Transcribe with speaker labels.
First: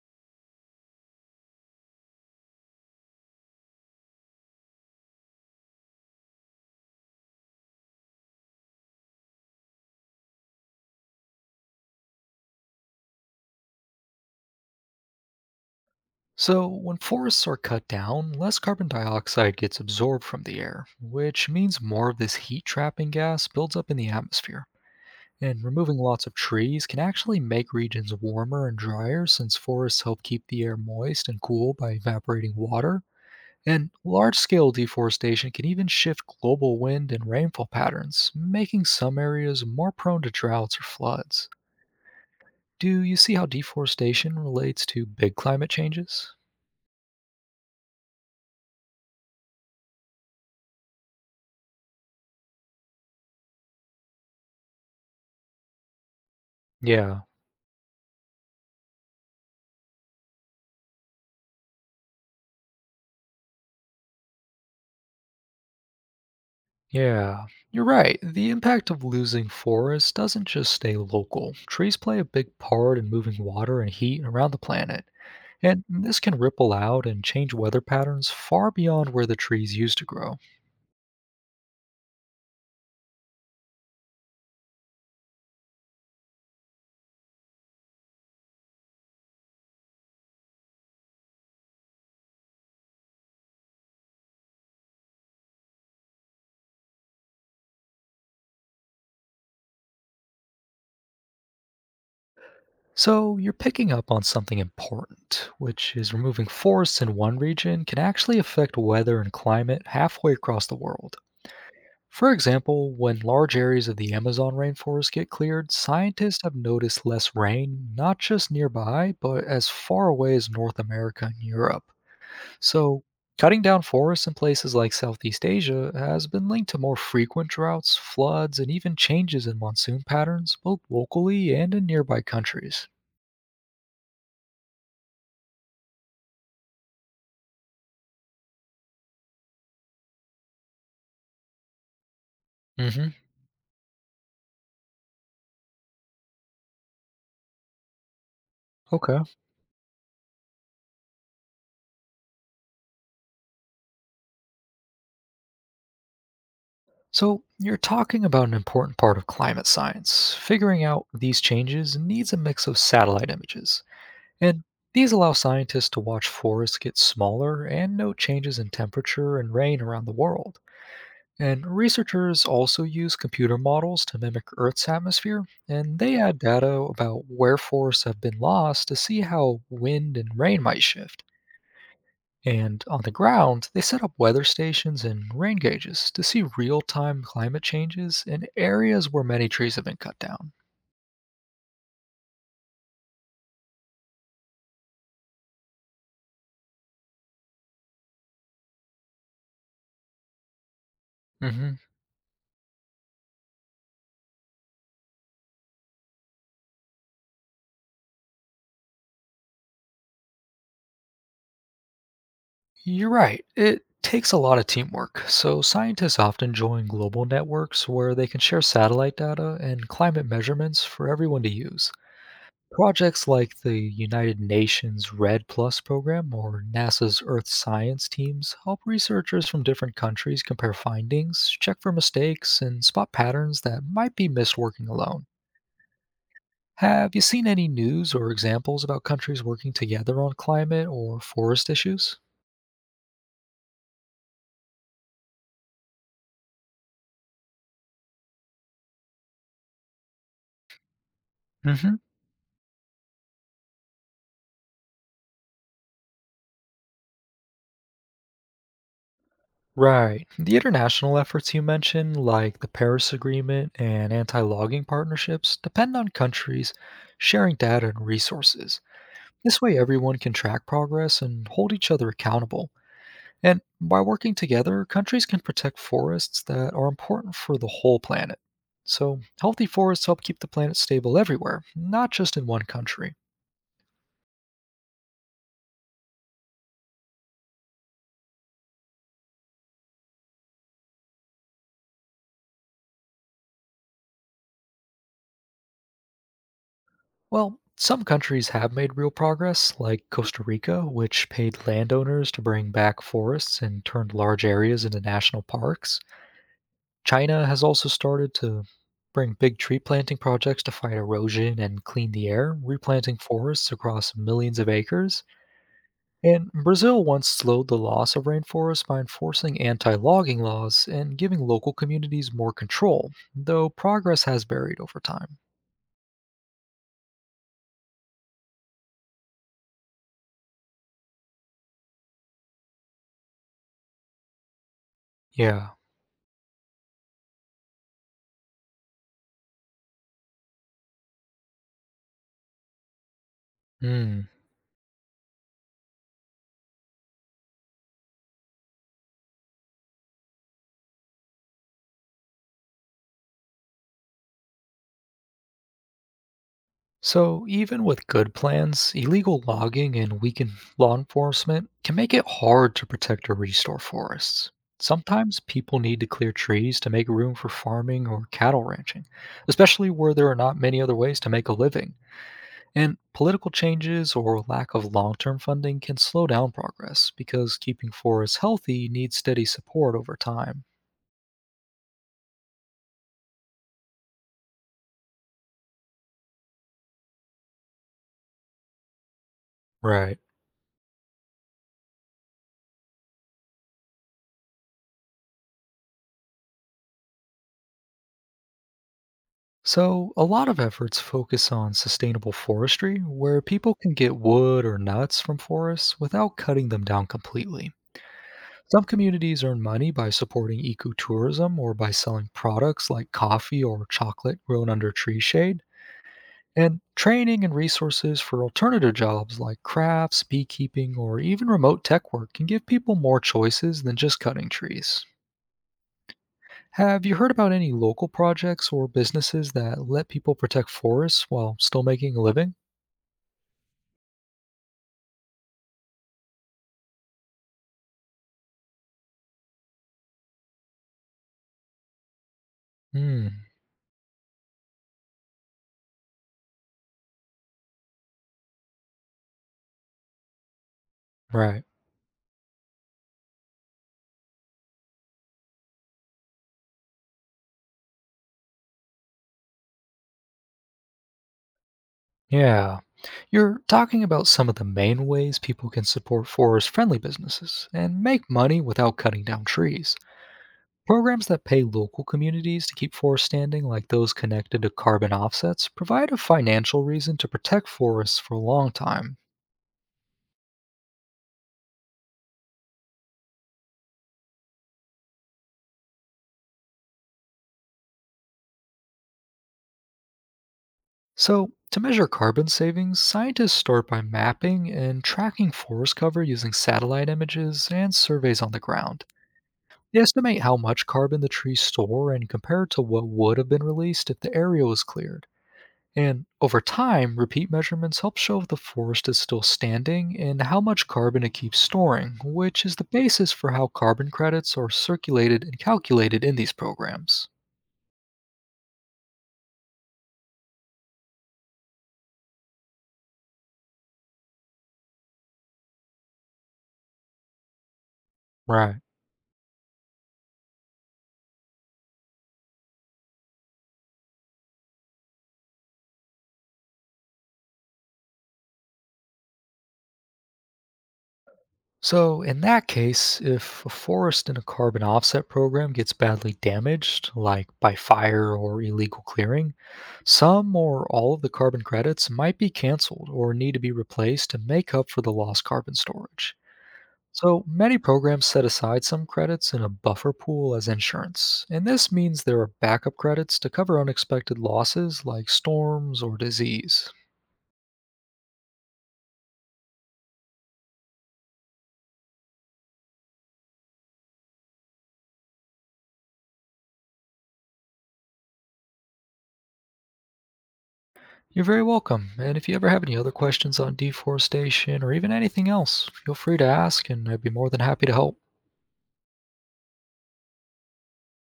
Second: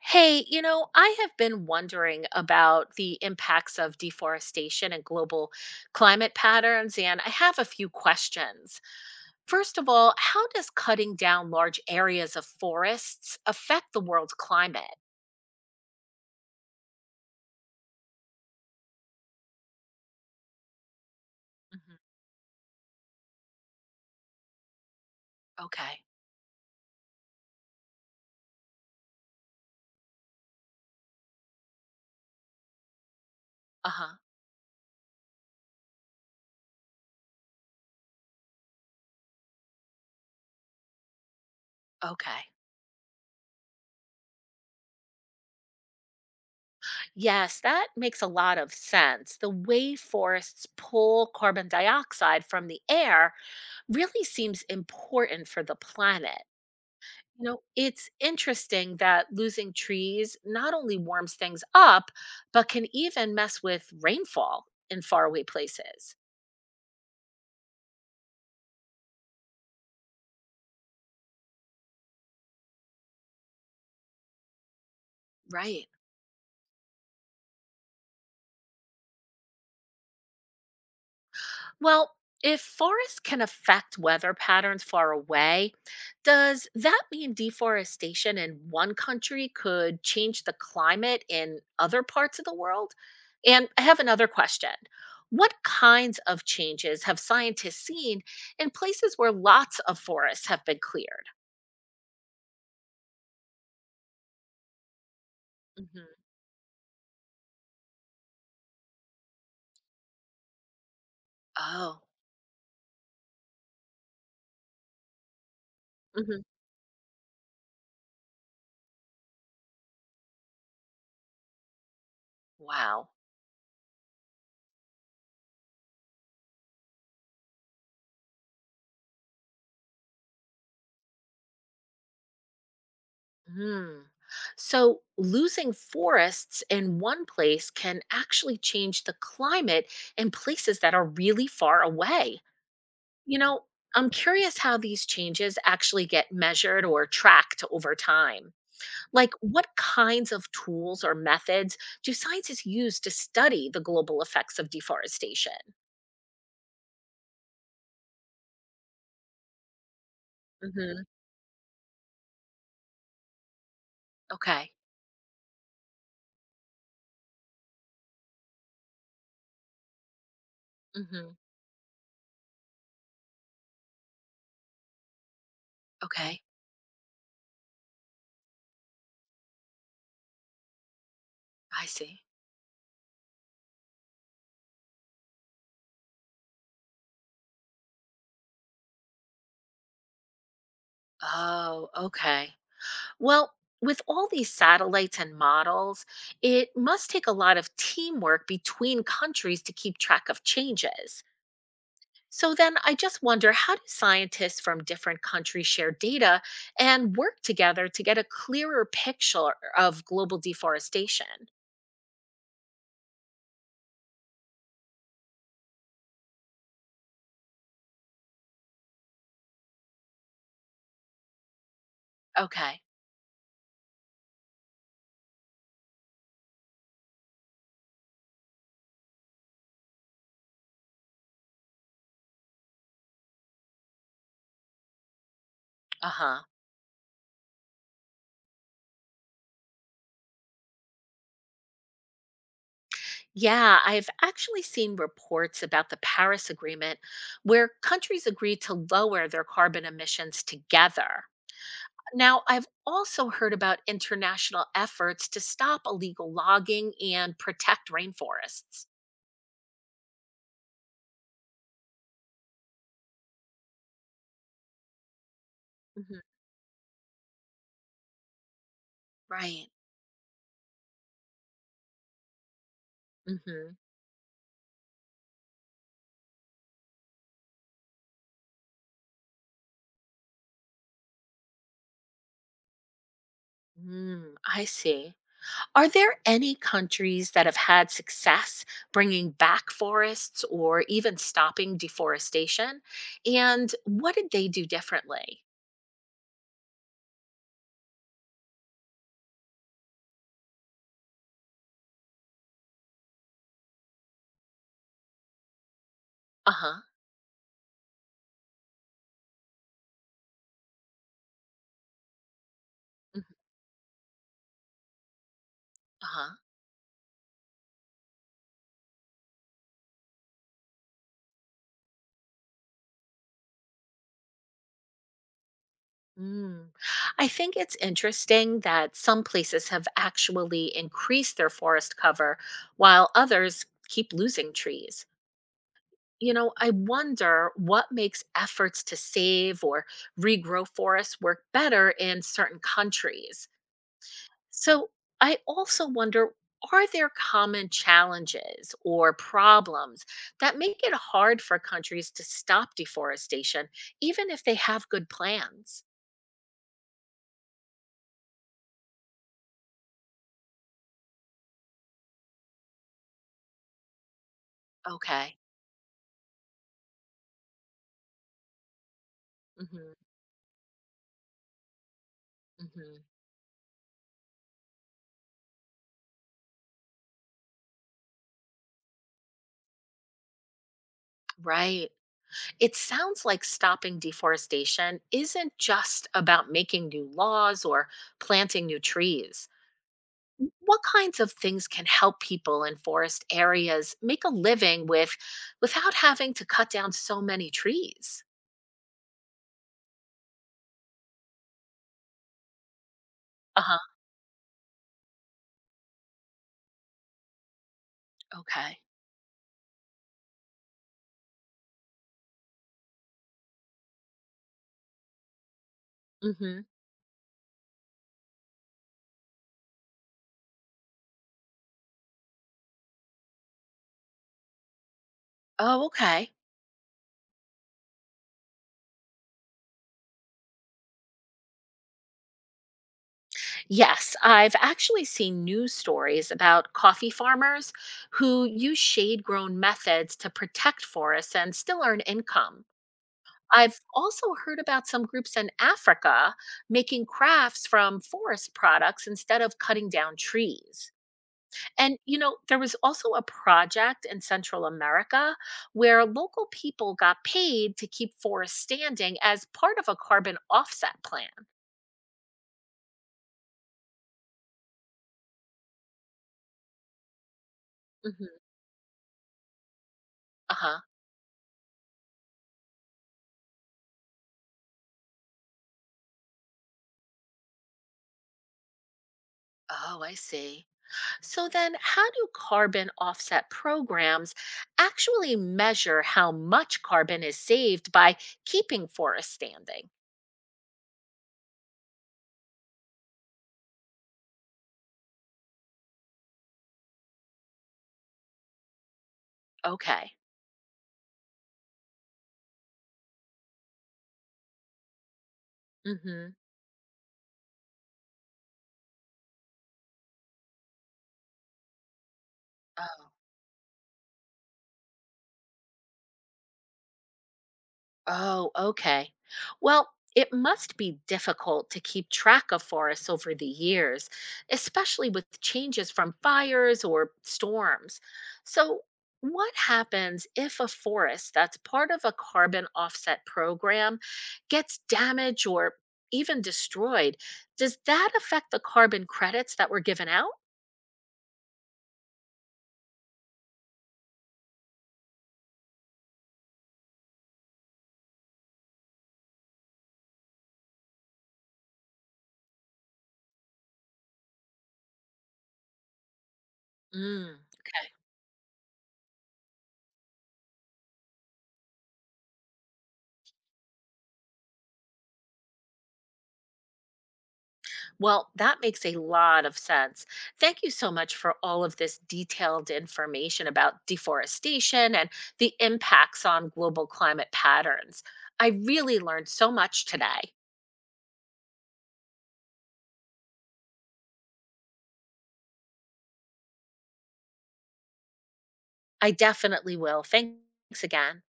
Speaker 1: Hey, I have been wondering about the impacts of deforestation and global climate patterns, and I have a few questions. First of all, how does cutting down large areas of forests affect the world's climate?
Speaker 2: So, when forests are cut down, less carbon dioxide gets absorbed from the air, which means
Speaker 1: Mhm.
Speaker 2: more of this heat trapping gas builds up in the atmosphere. And removing
Speaker 1: Okay.
Speaker 2: lots of trees can actually make regions warmer and drier since forests help keep the air moist and cool by evaporating water. And
Speaker 1: Uh huh.
Speaker 2: large scale deforestation can even shift global wind and rainfall patterns, making some areas more prone to droughts or floods.
Speaker 1: Okay.
Speaker 2: Do you see how deforestation relates to big climate changes?
Speaker 1: Yes, that makes a lot of sense. The way forests pull carbon dioxide from the air really seems important for the planet.
Speaker 2: Yeah,
Speaker 1: It's interesting that losing trees not only warms things up, but can even mess with rainfall in faraway places.
Speaker 2: Yeah, you're right. The impact of losing forests doesn't just stay local. Trees play a big part in moving water and heat around the planet, and
Speaker 1: Right.
Speaker 2: this can ripple out and change weather patterns far beyond where the trees used to grow.
Speaker 1: Well, if forests can affect weather patterns far away, does that mean deforestation in one country could change the climate in other parts of the world? And I have another question. What kinds of changes have scientists seen in places where lots of forests have been cleared?
Speaker 2: So, you're picking up on something important, which
Speaker 1: Mhm.
Speaker 2: is removing forests in one region can actually affect weather and climate halfway across the world.
Speaker 1: Oh.
Speaker 2: For example, when large areas of the Amazon rainforest get cleared,
Speaker 1: Hmm.
Speaker 2: scientists have noticed less rain, not just nearby, but as far away as North America and Europe. So,
Speaker 1: Wow.
Speaker 2: cutting down forests in places like Southeast Asia has been linked to more frequent droughts, floods, and even changes in monsoon patterns, both locally and in nearby countries.
Speaker 1: Mm. So losing forests in one place can actually change the climate in places that are really far away.
Speaker 2: hmm
Speaker 1: You know, I'm curious how these changes actually get measured or tracked over time.
Speaker 2: Okay.
Speaker 1: Like, what kinds of tools or methods do scientists use to study the global effects of deforestation?
Speaker 2: So, you're talking about an important part of climate science. Figuring out
Speaker 1: Hmm.
Speaker 2: these changes needs a mix of satellite images And
Speaker 1: Okay.
Speaker 2: These allow scientists to watch forests get smaller and note changes in temperature and rain around the world.
Speaker 1: Hmm.
Speaker 2: And researchers also use computer models to mimic Earth's atmosphere, and they add
Speaker 1: Okay.
Speaker 2: data about where forests have been lost to see how wind and rain might shift.
Speaker 1: I see.
Speaker 2: And on the ground, they set up weather stations and rain gauges to see real time climate changes in areas where many trees have been cut down.
Speaker 1: Oh, okay. Well, with all these satellites and models, it must take a lot of teamwork between countries to keep track of changes.
Speaker 2: hmm
Speaker 1: So then I just wonder, how do scientists from different countries share data and work together to get a clearer picture of global deforestation?
Speaker 2: You're right. It takes a lot of teamwork. So, scientists often join global networks where they can share satellite data and climate measurements for everyone to use.
Speaker 1: Okay.
Speaker 2: Projects like the United Nations Red Plus program or NASA's Earth Science teams help researchers from different countries compare findings, check for mistakes, and spot patterns that might be missed working alone.
Speaker 1: Uh huh.
Speaker 2: Have you seen any news or examples about countries working together on climate or forest issues?
Speaker 1: Yeah, I've actually seen reports about the Paris Agreement where countries agree to lower their carbon emissions together.
Speaker 2: Mhm.
Speaker 1: Now, I've also heard about international efforts to stop illegal logging and protect rainforests.
Speaker 2: Right. The international efforts you mentioned, like the Paris Agreement and anti logging partnerships, depend on
Speaker 1: Mhm.
Speaker 2: countries sharing data and resources. This
Speaker 1: Right.
Speaker 2: way, everyone can track progress and hold each other accountable. And
Speaker 1: Hmm.
Speaker 2: by working together, countries can protect forests that are important for the whole planet. So, healthy forests help keep the planet stable everywhere, not just in one country.
Speaker 1: Mm, I see. Are there any countries that have had success bringing back forests or even stopping deforestation? And what did they do differently?
Speaker 2: Well, some countries have made real progress, like Costa Rica, which paid landowners to bring back forests and turned large areas into national parks.
Speaker 1: Uh huh.
Speaker 2: China has also started to bring big tree planting projects to fight erosion and clean the air, replanting forests across millions of acres.
Speaker 1: Uh huh.
Speaker 2: And Brazil once slowed the loss of rainforests by enforcing anti logging laws and giving local communities more control, though progress has varied over time.
Speaker 1: Mm. I think it's interesting that some places have actually increased their forest cover while others keep losing trees.
Speaker 2: Yeah.
Speaker 1: I wonder what makes efforts to save or regrow forests work better in certain countries.
Speaker 2: Hmm.
Speaker 1: So I also wonder, are there common challenges or problems that make it hard for countries to stop deforestation, even if they have good plans?
Speaker 2: So, even with good plans, illegal logging and weakened law enforcement can make it hard to protect or restore forests.
Speaker 1: Okay.
Speaker 2: Sometimes people need to clear trees to make room for farming or cattle ranching, especially
Speaker 1: Hmm.
Speaker 2: where there are not many other ways to make a living. And
Speaker 1: Mhm.
Speaker 2: political changes or lack of long term funding can slow down progress because keeping forests healthy needs steady support over time.
Speaker 1: Right. It sounds like stopping deforestation isn't just about making new laws or planting new trees.
Speaker 2: Right.
Speaker 1: What kinds of things can help people in forest areas make a living without having to cut down so many trees?
Speaker 2: So, a lot of efforts focus on sustainable forestry, where people
Speaker 1: Uh-huh.
Speaker 2: can get wood or nuts from forests without cutting them down completely.
Speaker 1: Okay.
Speaker 2: Some communities earn money by supporting ecotourism or by selling products like coffee or chocolate grown under tree shade.
Speaker 1: Mm-hmm.
Speaker 2: And training and resources for alternative jobs like crafts, beekeeping, or even remote tech work can give people more choices than just cutting trees.
Speaker 1: Oh, okay.
Speaker 2: Have you heard about any local projects or businesses that let people protect forests while still making a living?
Speaker 1: Yes, I've actually seen news stories about coffee farmers who use shade grown methods to protect forests and still earn income.
Speaker 2: Hmm,
Speaker 1: I've also heard about some groups in Africa making crafts from forest products instead of cutting down trees.
Speaker 2: right.
Speaker 1: And, there was also a project in Central America where local people got paid to keep forests standing as part of a carbon offset plan.
Speaker 2: Yeah. You're talking about some of the main ways people can support forest friendly businesses and make
Speaker 1: Hmm.
Speaker 2: money without cutting down trees.
Speaker 1: Uh huh.
Speaker 2: Programs that pay local communities to keep forests standing, like those connected to carbon offsets, provide a financial reason to protect forests for a long time.
Speaker 1: Oh, I see. So then, how do carbon offset programs actually measure how much carbon is saved by keeping forests standing?
Speaker 2: So, to measure carbon savings, scientists start by mapping and tracking forest cover using satellite images and surveys on the ground. They
Speaker 1: Okay.
Speaker 2: estimate how much carbon the trees store and compare it to what would have been released if the area was cleared. And
Speaker 1: Hmm.
Speaker 2: over time, repeat measurements help show if the forest is still standing and how much carbon it keeps storing, which is the
Speaker 1: Oh,
Speaker 2: basis for how carbon credits are circulated and calculated in these programs.
Speaker 1: oh, okay. Well, it must be difficult to keep track of forests over the years, especially with changes from fires or storms. So,
Speaker 2: Right.
Speaker 1: what happens if a forest that's part of a carbon offset program gets damaged or even destroyed? Does that affect the carbon credits that were given out?
Speaker 2: So, in that case, if a forest in a carbon offset program gets badly damaged, like by fire or illegal clearing, some or all of the carbon credits might be canceled or need to be replaced to make up for the lost carbon storage.
Speaker 1: Mm,
Speaker 2: So, many
Speaker 1: okay.
Speaker 2: programs set aside some credits in a buffer pool as insurance, and this means there are backup credits to cover unexpected losses like storms or disease.
Speaker 1: Well, that makes a lot of sense. Thank you so much for all of this detailed information about deforestation and the impacts on global climate patterns. I really learned so much today.
Speaker 2: You're very welcome. And if you ever have any other questions on deforestation or even anything else, feel free to ask, and I'd be more than happy to help.
Speaker 1: I definitely will. Thanks again.